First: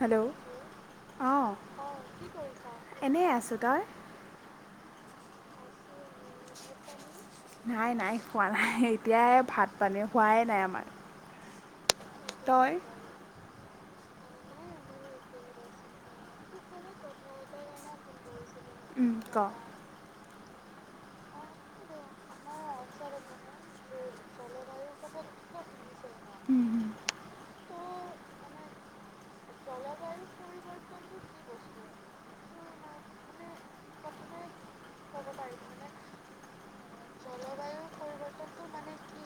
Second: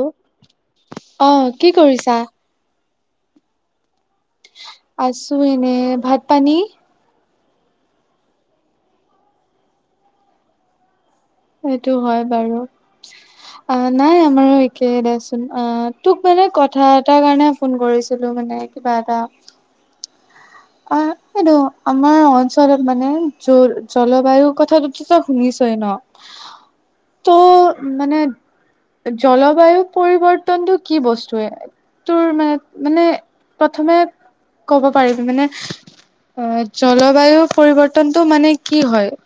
Hello অ', কি কৰিছা এনেই আছোঁ তই আছো এনে ভাত পানী নাই নাই খোৱা নাই এতিয়া ভাত পানী হোৱাই নাই আমাৰ সেইটো হয় বাৰু তই অ', নাই আমাৰো একেই দোচোন অ', তোক মানে কথা এটাৰ কাৰণে ফোন কৰিছিলো মানে কিবা উম, এটা ক অ', সেইটো আমাৰ অঞ্চলত মানে জ জলবায়ুৰ কথাটো চ শুনিছই ন [inaudible] ত' মানে জলবায়ু পৰিৱৰ্তন প্ৰন্তটো কি বস্তুৱে তোৰ মানে মানে প্ৰথমে ক'ব পাৰিবি মানে অ', জলবায়ু পৰিৱৰ্তনতটো মানে কি হয়?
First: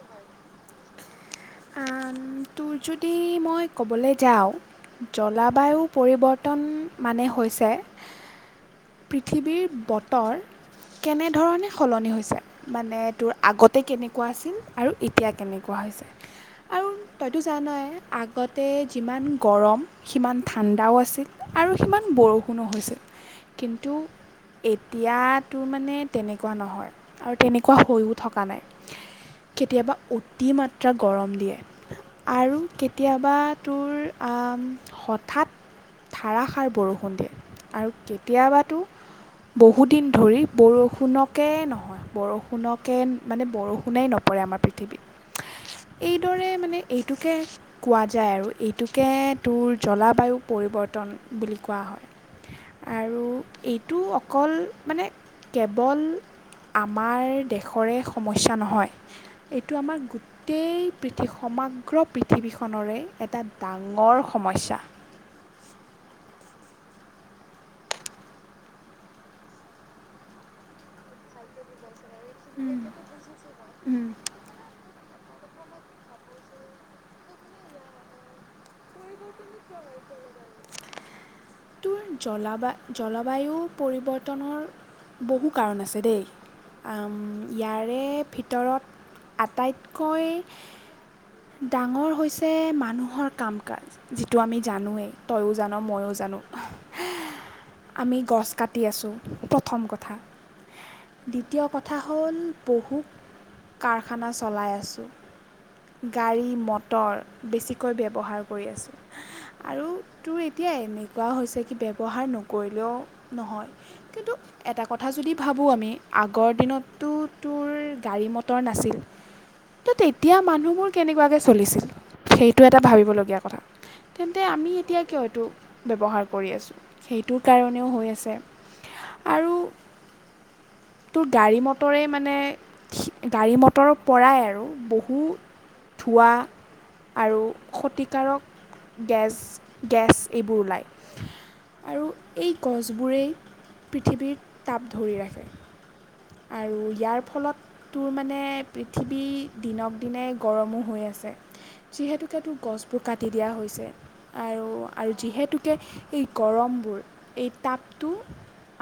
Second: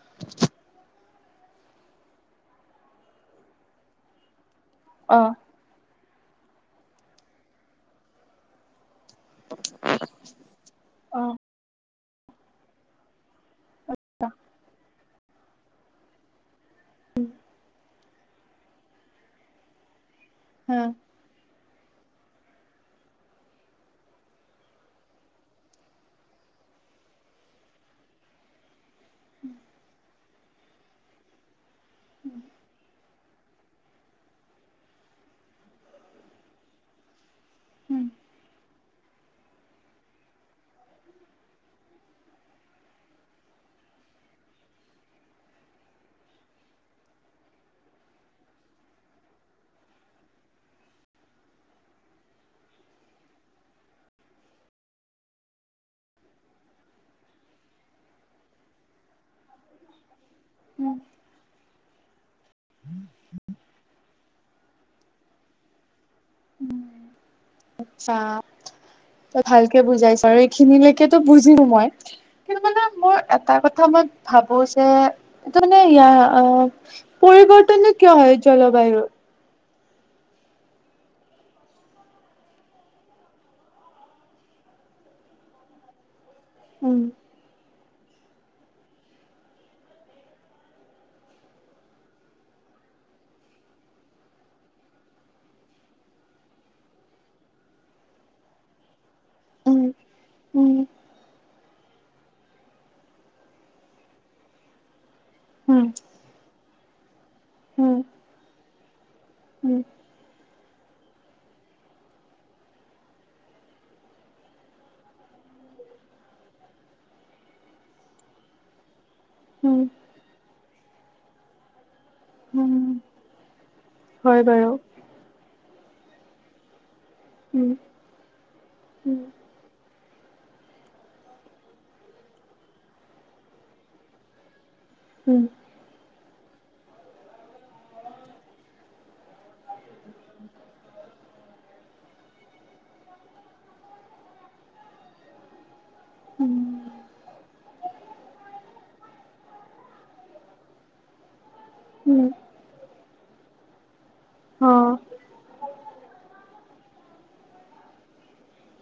তোৰ যদি মই ক'বলৈ যাওঁ অ জলবায়ু পৰিৱৰ্তন মানে হৈছে পৃথিৱীৰ বতৰ অ কেনেধৰণে সলনি হৈছে মানে তোৰ আগতে কেনেকুৱা আছিল আৰু এতিয়া কেনেকুৱা হৈছে আৰু তইতো জানয় আগতে যিমান গৰম সিমান হা ঠাণ্ডাও আছিল, আৰু সিমান বৰষুণো হৈছিল, কিন্তু এতিয়াতো মানে তেনেকুৱা নহয়, আৰু তেনেকুৱা হৈও থকা নাই। কেতিয়াবা অতিমাত্ৰা গৰম দিয়ে, আৰু কে কেতিয়াবা তোৰ হঠাৎ ধাৰাসাৰ বৰষুণ দিয়ে। আৰু কেতিয়াবাতো বহুদিন ধৰি বৰষুণকেই নহয়। বৰষুণকে মানে বৰষুণেই নপৰে আমাৰ পৃথিৱীত। এইদৰে মানে এইটোকে কোৱা যায় আৰু এইটোকে তোৰ জলবায়ু পৰিৱৰ্তন বুলি কোৱা হয়। আৰু এইটো অকল মানে কেৱল আমাৰ দেশৰে সমস্যা নহয়, এইটো আমাৰ গোটেই পৃথি সমগ্ৰ পৃথিৱীখনৰে এটা ডাঙৰ সমস্যা। উম আচ্ছা। ভালকে বুজাইছা আৰু এইখিনিলৈকেতো বুজিলু মই। কিন্তু মানে মোৰ এটা কথা মই ভাবো যে তাৰ মানে ইয়াৰ অ পৰিৱৰ্তনটো কিয় হয় জলবায়ুৰ? [unintelligible] তোৰ জলবায়-জলবায়ু পৰিৱৰ্তনৰ বহু কাৰণ আছে দেই। উম ইয়াৰে ভিতৰত আটাইতকৈ ডাঙৰ হৈছে মানুহৰ কাম কাজ। যিটো আমি জানোৱেই তয়ো জান ময়ো জানো। আমি গছ কাটি আছোঁ উম প্ৰথম কথা। উম দ্বিতীয় কথা হ'ল বহু কাৰখানা চলাই আছোঁ। উম, গাড়ী মটৰ উম বেছিকৈ ব্যৱহাৰ কৰি আছোঁ। উম আৰু তোৰ এতিয়া এনেকুৱা হৈছে কি ব্যৱহাৰ নকৰিলেও নহয়, কিন্তু এটা কথা যদি ভাবোঁ আমি আগৰ দিনততো তোৰ গাড়ী মটৰ নাছিল, উম তেতিয়া মানুহবোৰ কেনেকুৱাকৈ চলিছিল সেইটো এটা উম ভাবিবলগীয়া কথা হয় তেন্তে বাৰু আমি এতিয়া কিয় এইতটো ব্যৱহাৰ কৰি আছোঁ সেইটোৰ উম কাৰণেও হৈ আছে। উম আৰু তোৰ গাড়ী মটৰে মানে গাড়ী মটৰৰ পৰাই আৰু বহু উম ধোৱা, আৰু ক্ষতিকাৰক গেছ গেছ এইবোৰ ওলায়। আৰু এই গছবোৰেই পৃথিৱীৰ তাপ ধৰি ৰাখে। উম আৰু ইয়াৰ ফলত তোৰ মানে পৃথিৱী দিনক দিনে গৰমো হৈ আছে। উম যিহেতুকে তোৰ গছবোৰ কাটি দিয়া হৈছে। আৰু অ' আৰু যিহেতুকে এই গৰমবোৰ এই টাপটো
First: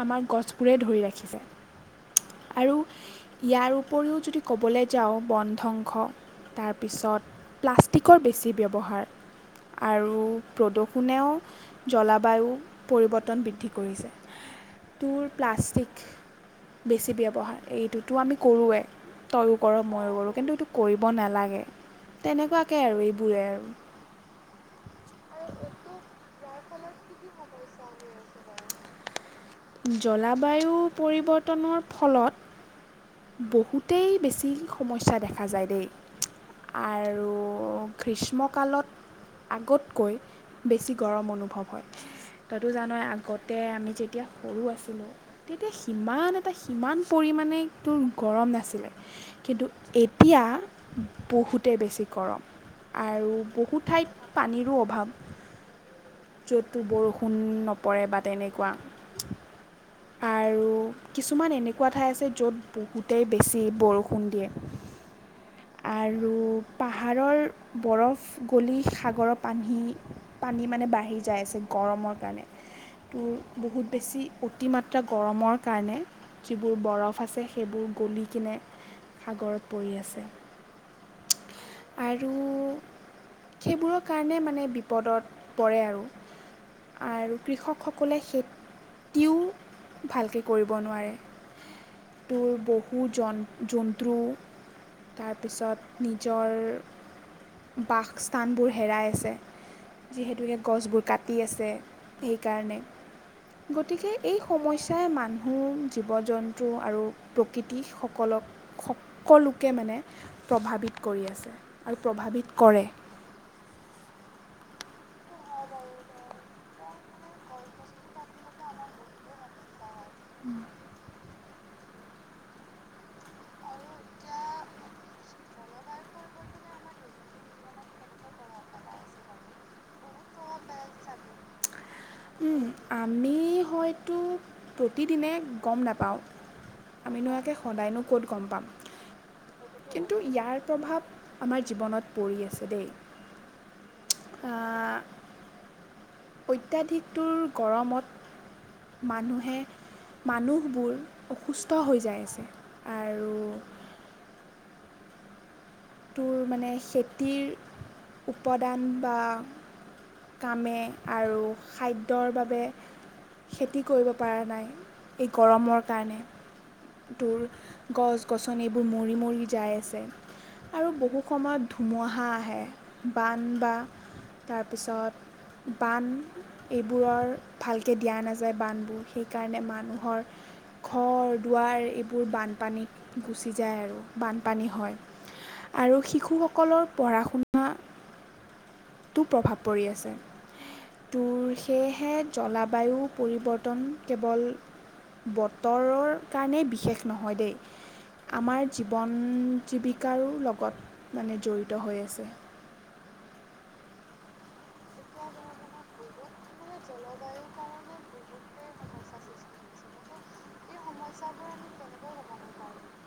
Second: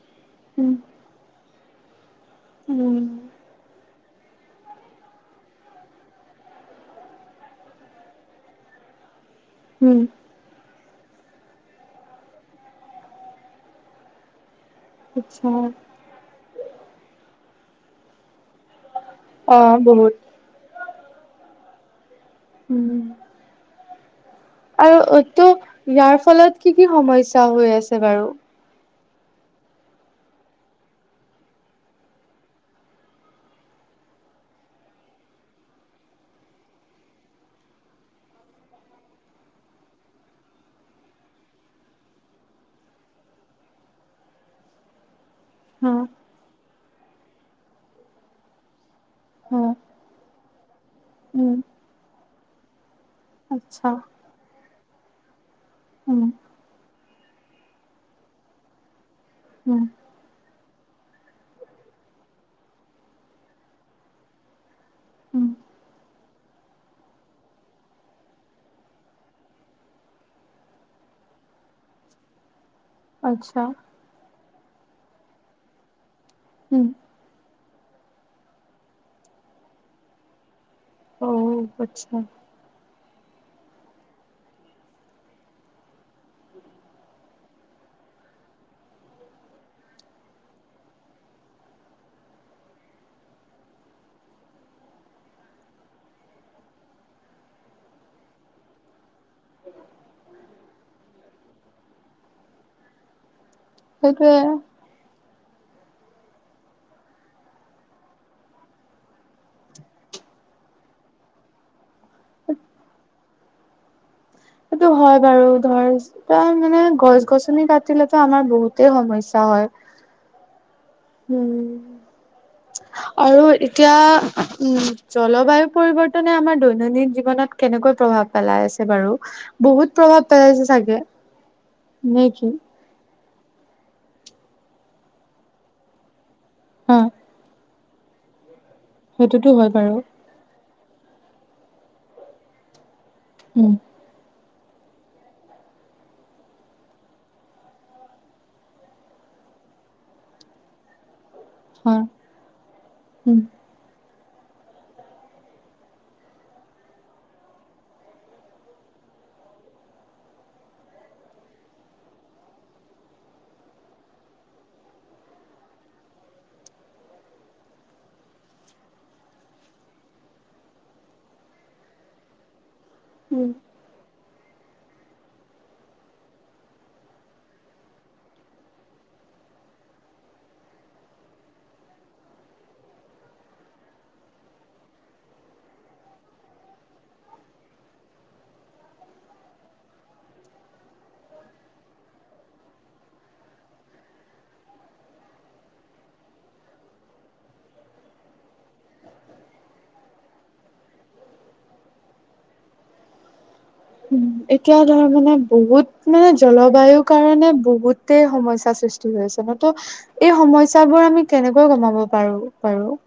আমাৰ উম গছবোৰে ধৰি ৰাখিছে। আৰু উম ইয়াৰ উপৰিও যদি ক'বলৈ যাওঁ বন ধ্বংস, তাৰপিছত প্লাষ্টিকৰ বেছি ব্যৱহাৰ। উম আৰু প্ৰদূষণেও জলবায়ু পৰিৱৰ্তন বৃদ্ধি কৰিছে। তোৰ আচ্ছা প্লাষ্টিক বেছি ব্যৱহাৰ এইটোতো আমি কৰোঁৱেই, তয়ো কৰ অ' ময়ো বহুত কৰোঁ কিন্তু এইটো কৰিব নালাগে তেনেকুৱাকৈ উম আৰু এইবোৰেই আৰু। আৰু অতটো ইয়াৰ ফলত কি কি সমস্যয়া হৈ আছে বাৰু? [inaudible] জলবায়ু পৰিৱৰ্তনৰ ফলত বহুতেই বেছি সমস্যা দেখা যায় দেই। আৰু গ্ৰীষ্মকালত আগতকৈ বেছি গৰম অনুভৱ হয় তই তো জানো আগতে আমি যেতিয়া সৰু আছিলোঁ তেতিয়া সিমান এটা সিমান পৰিমাণে তোৰ গৰম নাছিলে কিন্তু এতিয়া বহুতেই বেছি গৰম আৰু বহু ঠাইত পানীৰো অভাৱ য'তো বৰষুণ নপৰে বা তেনেকুৱা আৰু কিছুমান এনেকুৱা ঠাই আছে য'ত বহুতেই বেছি বৰষুণ দিয়ে উম আৰু পাহাৰৰ বৰফ গলি সাগৰৰ পানী পানী মানে বাঢ়ি যায় আছে গৰমৰ কাৰণে ত বহুত বেছি অতিমাত্ৰা গৰমৰ কাৰণে যিবোৰ হুম উম আচ্ছা উম উম উম বৰফ ফছে সেইবোৰ গলি কিনে সাগৰত পৰি আছে আচ্ছা উম অ আচ্ছা আৰু সেইবোৰৰ কাৰণে মানে বিপদত পৰে আৰু আৰু কৃষকসকলে খেতিও ভালকৈ কৰিব নোৱাৰে তোৰ বহু জ জন্তু তাৰপিছত নিজৰ বাসস্থানবোৰ হেৰাই আছে যিহেতুকে গছ গ ক আ স গে সেইটোয়ে প্ৰাই মানুহ জীৱ জন্তু আৰু প্ৰকৃতিসকলক সকলোকে মানে প্ৰভাৱিত কৰি আছে আৰু প্ৰভাৱিত কৰে সেইটো হয় বাৰু ধৰ তাৰ মানে গছ গছ তুমি কাটিলেতো আমাৰ বহুতেই সমস্যা হয় উম উম আৰু এতিয়া উম জলবায়ু পৰিৱৰ্তনে আমাৰ দৈনন্দিন জীৱনত কেনেকৈ প্ৰভাৱ পেলাই আছে বাৰু বহুত প্ৰভাৱ পেলাইছে চাগে নে কি আমি হয়তো প্ৰতিদিনে গম নাপাওঁ হা আমি নোহোৱাকৈ সদায়নো ক'ত গম পাম সেইটোতো হয় বাৰু কিন্তু ইয়াৰ প্ৰভাৱ আমাৰ জীৱনত পৰি আছে দেই উম অত্যাধিকটোৰ গৰমত মানুহে মানুহবোৰ অসুস্থ হৈ হয় যায় আছে আৰু উম তোৰ মানে খেতিৰ উপাদান বা কামে আৰু খাদ্যৰ বাবে খেতি কৰিব পৰা নাই এই গৰমৰ কাৰণে তোৰ গছ গছন এইবোৰ মৰি মৰি যাই আছে আৰু বহু সময়ত ধুমুহা আহে বান উম বা তাৰপিছত বান এইবোৰৰ ভালকে দিয়া নাযায় বানবোৰ সেইকাৰণে মানুহৰ ঘৰ [inaudible] দুৱাৰ এইবোৰ বানপানীত গুচি যায় আৰু বানপানী হয় আৰু শিশুসকলৰ পঢ়া শুনা তো প্ৰভাৱ পৰি আছে ত সেয়েহে জলবায়ু পৰিৱৰ্তন কেৱল বতৰৰ কাৰণে বিশেষ নহয় দেই আমাৰ জীৱন জীৱিকাৰো লগত মানে জড়িত হৈ আছে উম, এতিয়া ধৰ মানে বহুত মানে জলবায়ুৰ কাৰণে বহুতেই সমস্যা সৃষ্টি হৈছে ন ত এই সমস্যাবোৰ আমি কেনেকৈ কমাব পাৰো পাৰো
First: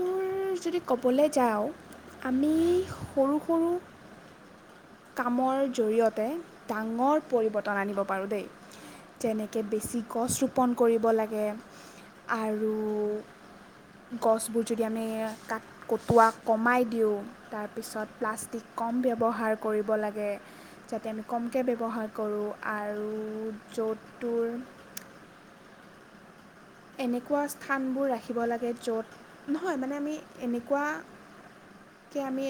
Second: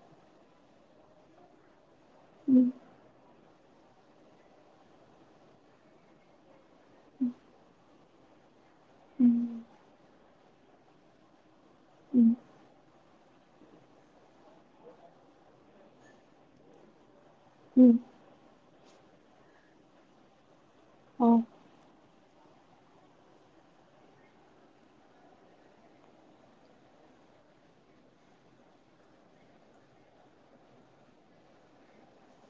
তোৰ যদি ক'বলৈ যাওঁ আমি উম, সৰু সৰু কামৰ জৰিয়তে ডাঙৰ পৰিৱৰ্তন আনিব পাৰোঁ দেই উম, যেনেকে বেছি গছ ৰোপন কৰিব লাগে আৰু গছবোৰ যদি আমি ক কটোৱা কমাই দিওঁ উম, তাৰপিছত প্লাষ্টিক কম ব্যৱহাৰ কৰিব লাগে যাতে আমি অ', কম কৈ ব্যৱহাৰ কৰোঁ আৰু য'ত তৰ এনেকুৱা স্থানবোৰ ৰাখিব লাগে য'ত নহয় মানে আমি এনেকুৱা কি আমি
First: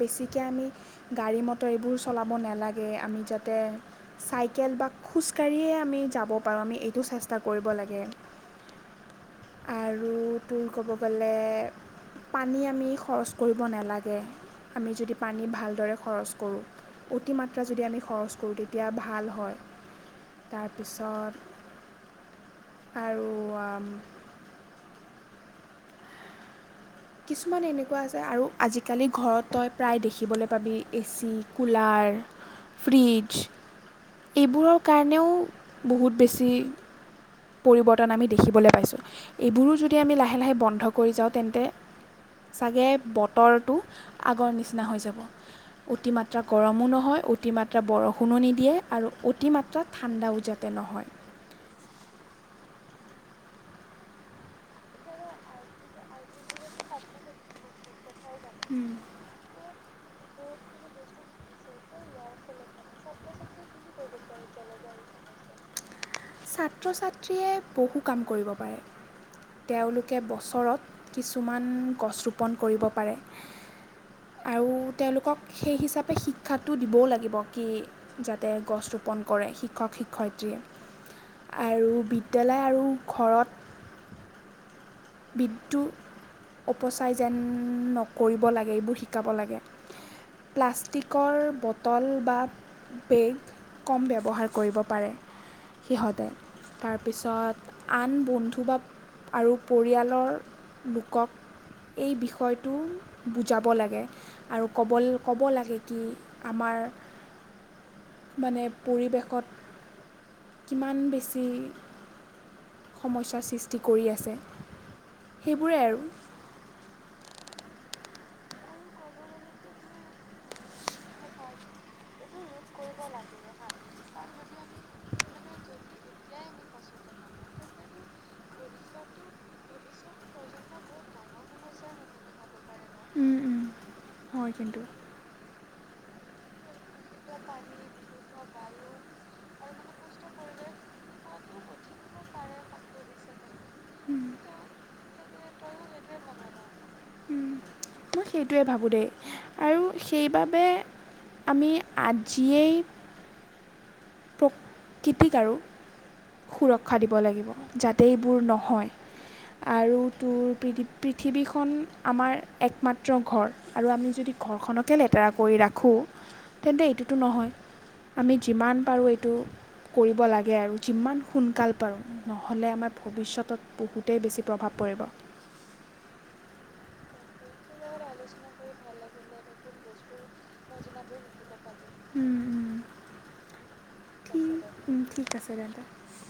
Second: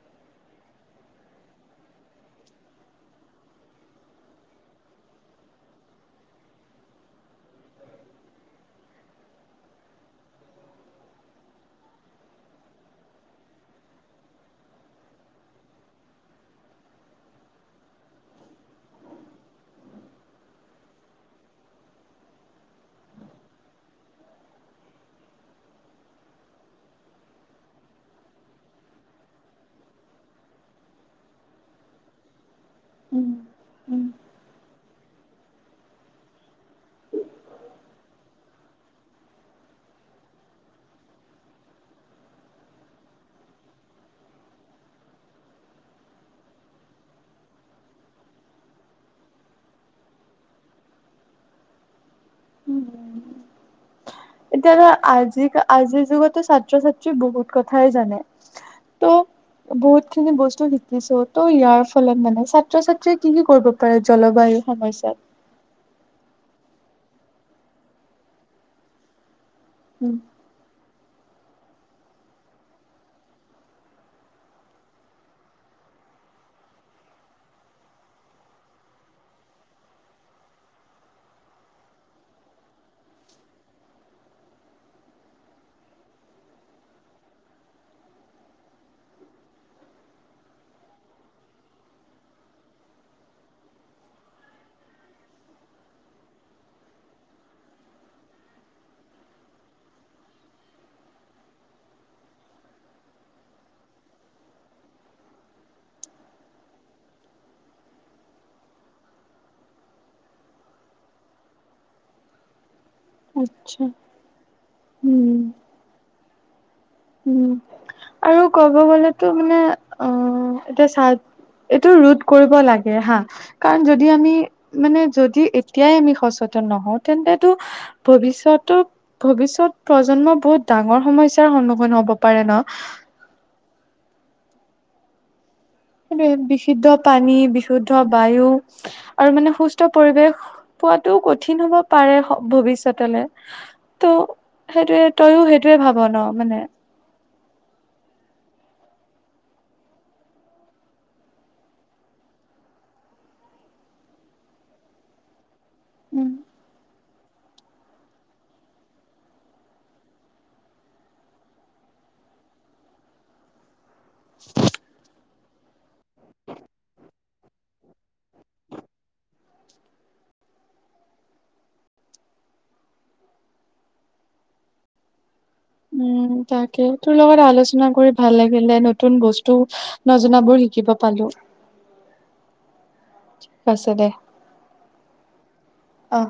বেছিকৈ আমি গাড়ী মটৰ এইবোৰ চলাব নালাগে আমি যাতে চাইকেল বা খোজকাঢ়িয়ে আমি যাব পাৰোঁ আমি এইটো চেষ্টা কৰিব লাগে আৰু তোৰ ক'ব গ'লে পানী আমি খৰচ কৰিব নালাগে আমি যদি পানী ভালদৰে খৰচ কৰোঁ অতিমাত্ৰা যদি আমি খৰচ কৰোঁ তেতিয়া ভাল হয়। তাৰপিছত আৰু আ কিছুমান এনেকুৱা আছে আৰু আজিকালি ঘৰত তই প্ৰায় দেখিবলৈ পাবি এচি, কুলাৰ [inaudible] ফ্ৰিজ উম, এইবোৰৰ কাৰণেও বহুত বেছি পৰিৱৰ্তন আমি দেখিবলৈ পাইছোঁ এইবোৰো যদি আমি লাহে লাহে বন্ধ কৰি যাওঁ তেন্তে চাগে বতৰটো আগৰ নিচিনা হৈ যাব। অতিমাত্ৰা গৰমো নহয় অতিমাত্ৰা বৰষুণো নিদিয়ে আৰু অতিমা তা ঠাণ্ডাও যাতে নহয়। উম, এতিয়া ধৰা আজি আজিৰ যুগতো ছাত্ৰ-ছাত্ৰী বহুত কথাই জানে। উম, [unintelligible] বহুত খিনি বস্তু শিকিছো ত' ইয়াৰ ফলত মানে ছা ত্ৰ-ছাত্ৰীয়ে কি কি কৰিব পাৰে জলবায়ুৰ সমস্যাত? ছাত্ৰ-ছাত্ৰীয়ে বহু কাম কৰিব পাৰে, উম, তেওঁলোকে ওচৰত কিছুমান গছ ৰোপণ কৰিব পাৰে। আৰু তেওঁলোকক সেই হিচাপে শিক্ষাটো দিবও লাগিব কি যাতে গছ ৰোপন কৰে শিক্ষক শিক্ষয়িত্ৰীয়ে। আৰু বিদ্যালয় আৰু ঘৰত বিদ্যু উপচাই যেন নকৰিব লাগে এইবোৰ শিকাব লাগে। প্লাষ্টিকৰ বটল বা বেগ কম ব্যৱহাৰ কৰিব পাৰে। সিহঁতে, তাৰপিছত আন বন্ধু বা আৰু পৰিয়ালৰ লোকক এই বিষয়টো বুজাব লাগে। আৰু ক'ব ক'ব লাগে কি আমাৰ মানে পৰিৱেশত কিমান বেছি সমস্যাৰ সৃষ্টি আচ্ছা কৰি আছে উম, সেইবোৰে আৰু। উম, আৰু ক'ব গ'লেতো মানে অ', এতিয়া চা এইটো ৰোধ কৰিব লাগে হা। কাৰণ, যদি আমি মানে যদি এতিয়াই আমি সচেতন নহওঁ তেন্তেতো ভৱিষ্যত ভৱিষ্যত প্ৰজন্ম বহুত ডাঙৰ সমস্যাৰ সন্মুখীন [unintelligible] হ'ব পাৰে ন'? হয়, কিন্তু। সেইটোৱে বিশুদ্ধ পানী বিশুদ্ধ বায়ু আৰু মানে সুস্থ পৰিৱেশ পোৱাটো কঠিন হ'ব পাৰে ভৱিষ্যতলে। ত' সেইটোয়ে তয়ো সেইটোয়ে ভাব ন' মানে তো সেইটোৱে ভাবোঁ দেই আৰু সেইবাবে আমি আজিয়েই প্ৰ-কৃতিক আৰু উম সুৰক্ষা দিব লাগিব যাতে এইবোৰ নহয়। আৰু তোৰ পৃ পৃথিৱীখন আমাৰ একমাত্ৰ ঘৰ। আৰু আমি যদি ঘৰখনকে লেতেৰা কৰি ৰাখোঁ তেন্তে এইটোতো নহয় আমি যিমান পাৰোঁ এইটো কৰিব লাগে আৰু যিমান সোনকাল পাৰোঁ। নহ'লে আমাৰ ভৱিষ্যতত বহুতেই বেছি প্ৰভাৱ পৰিব। উম, তাকে তোৰ লগত আলোচনা কৰি ভাল লাগিলে নতুন বস্তু নজনাবোৰ শিকিব পালো। উম, পাছে দে ঠি ঠিক আছে দাদা। অ'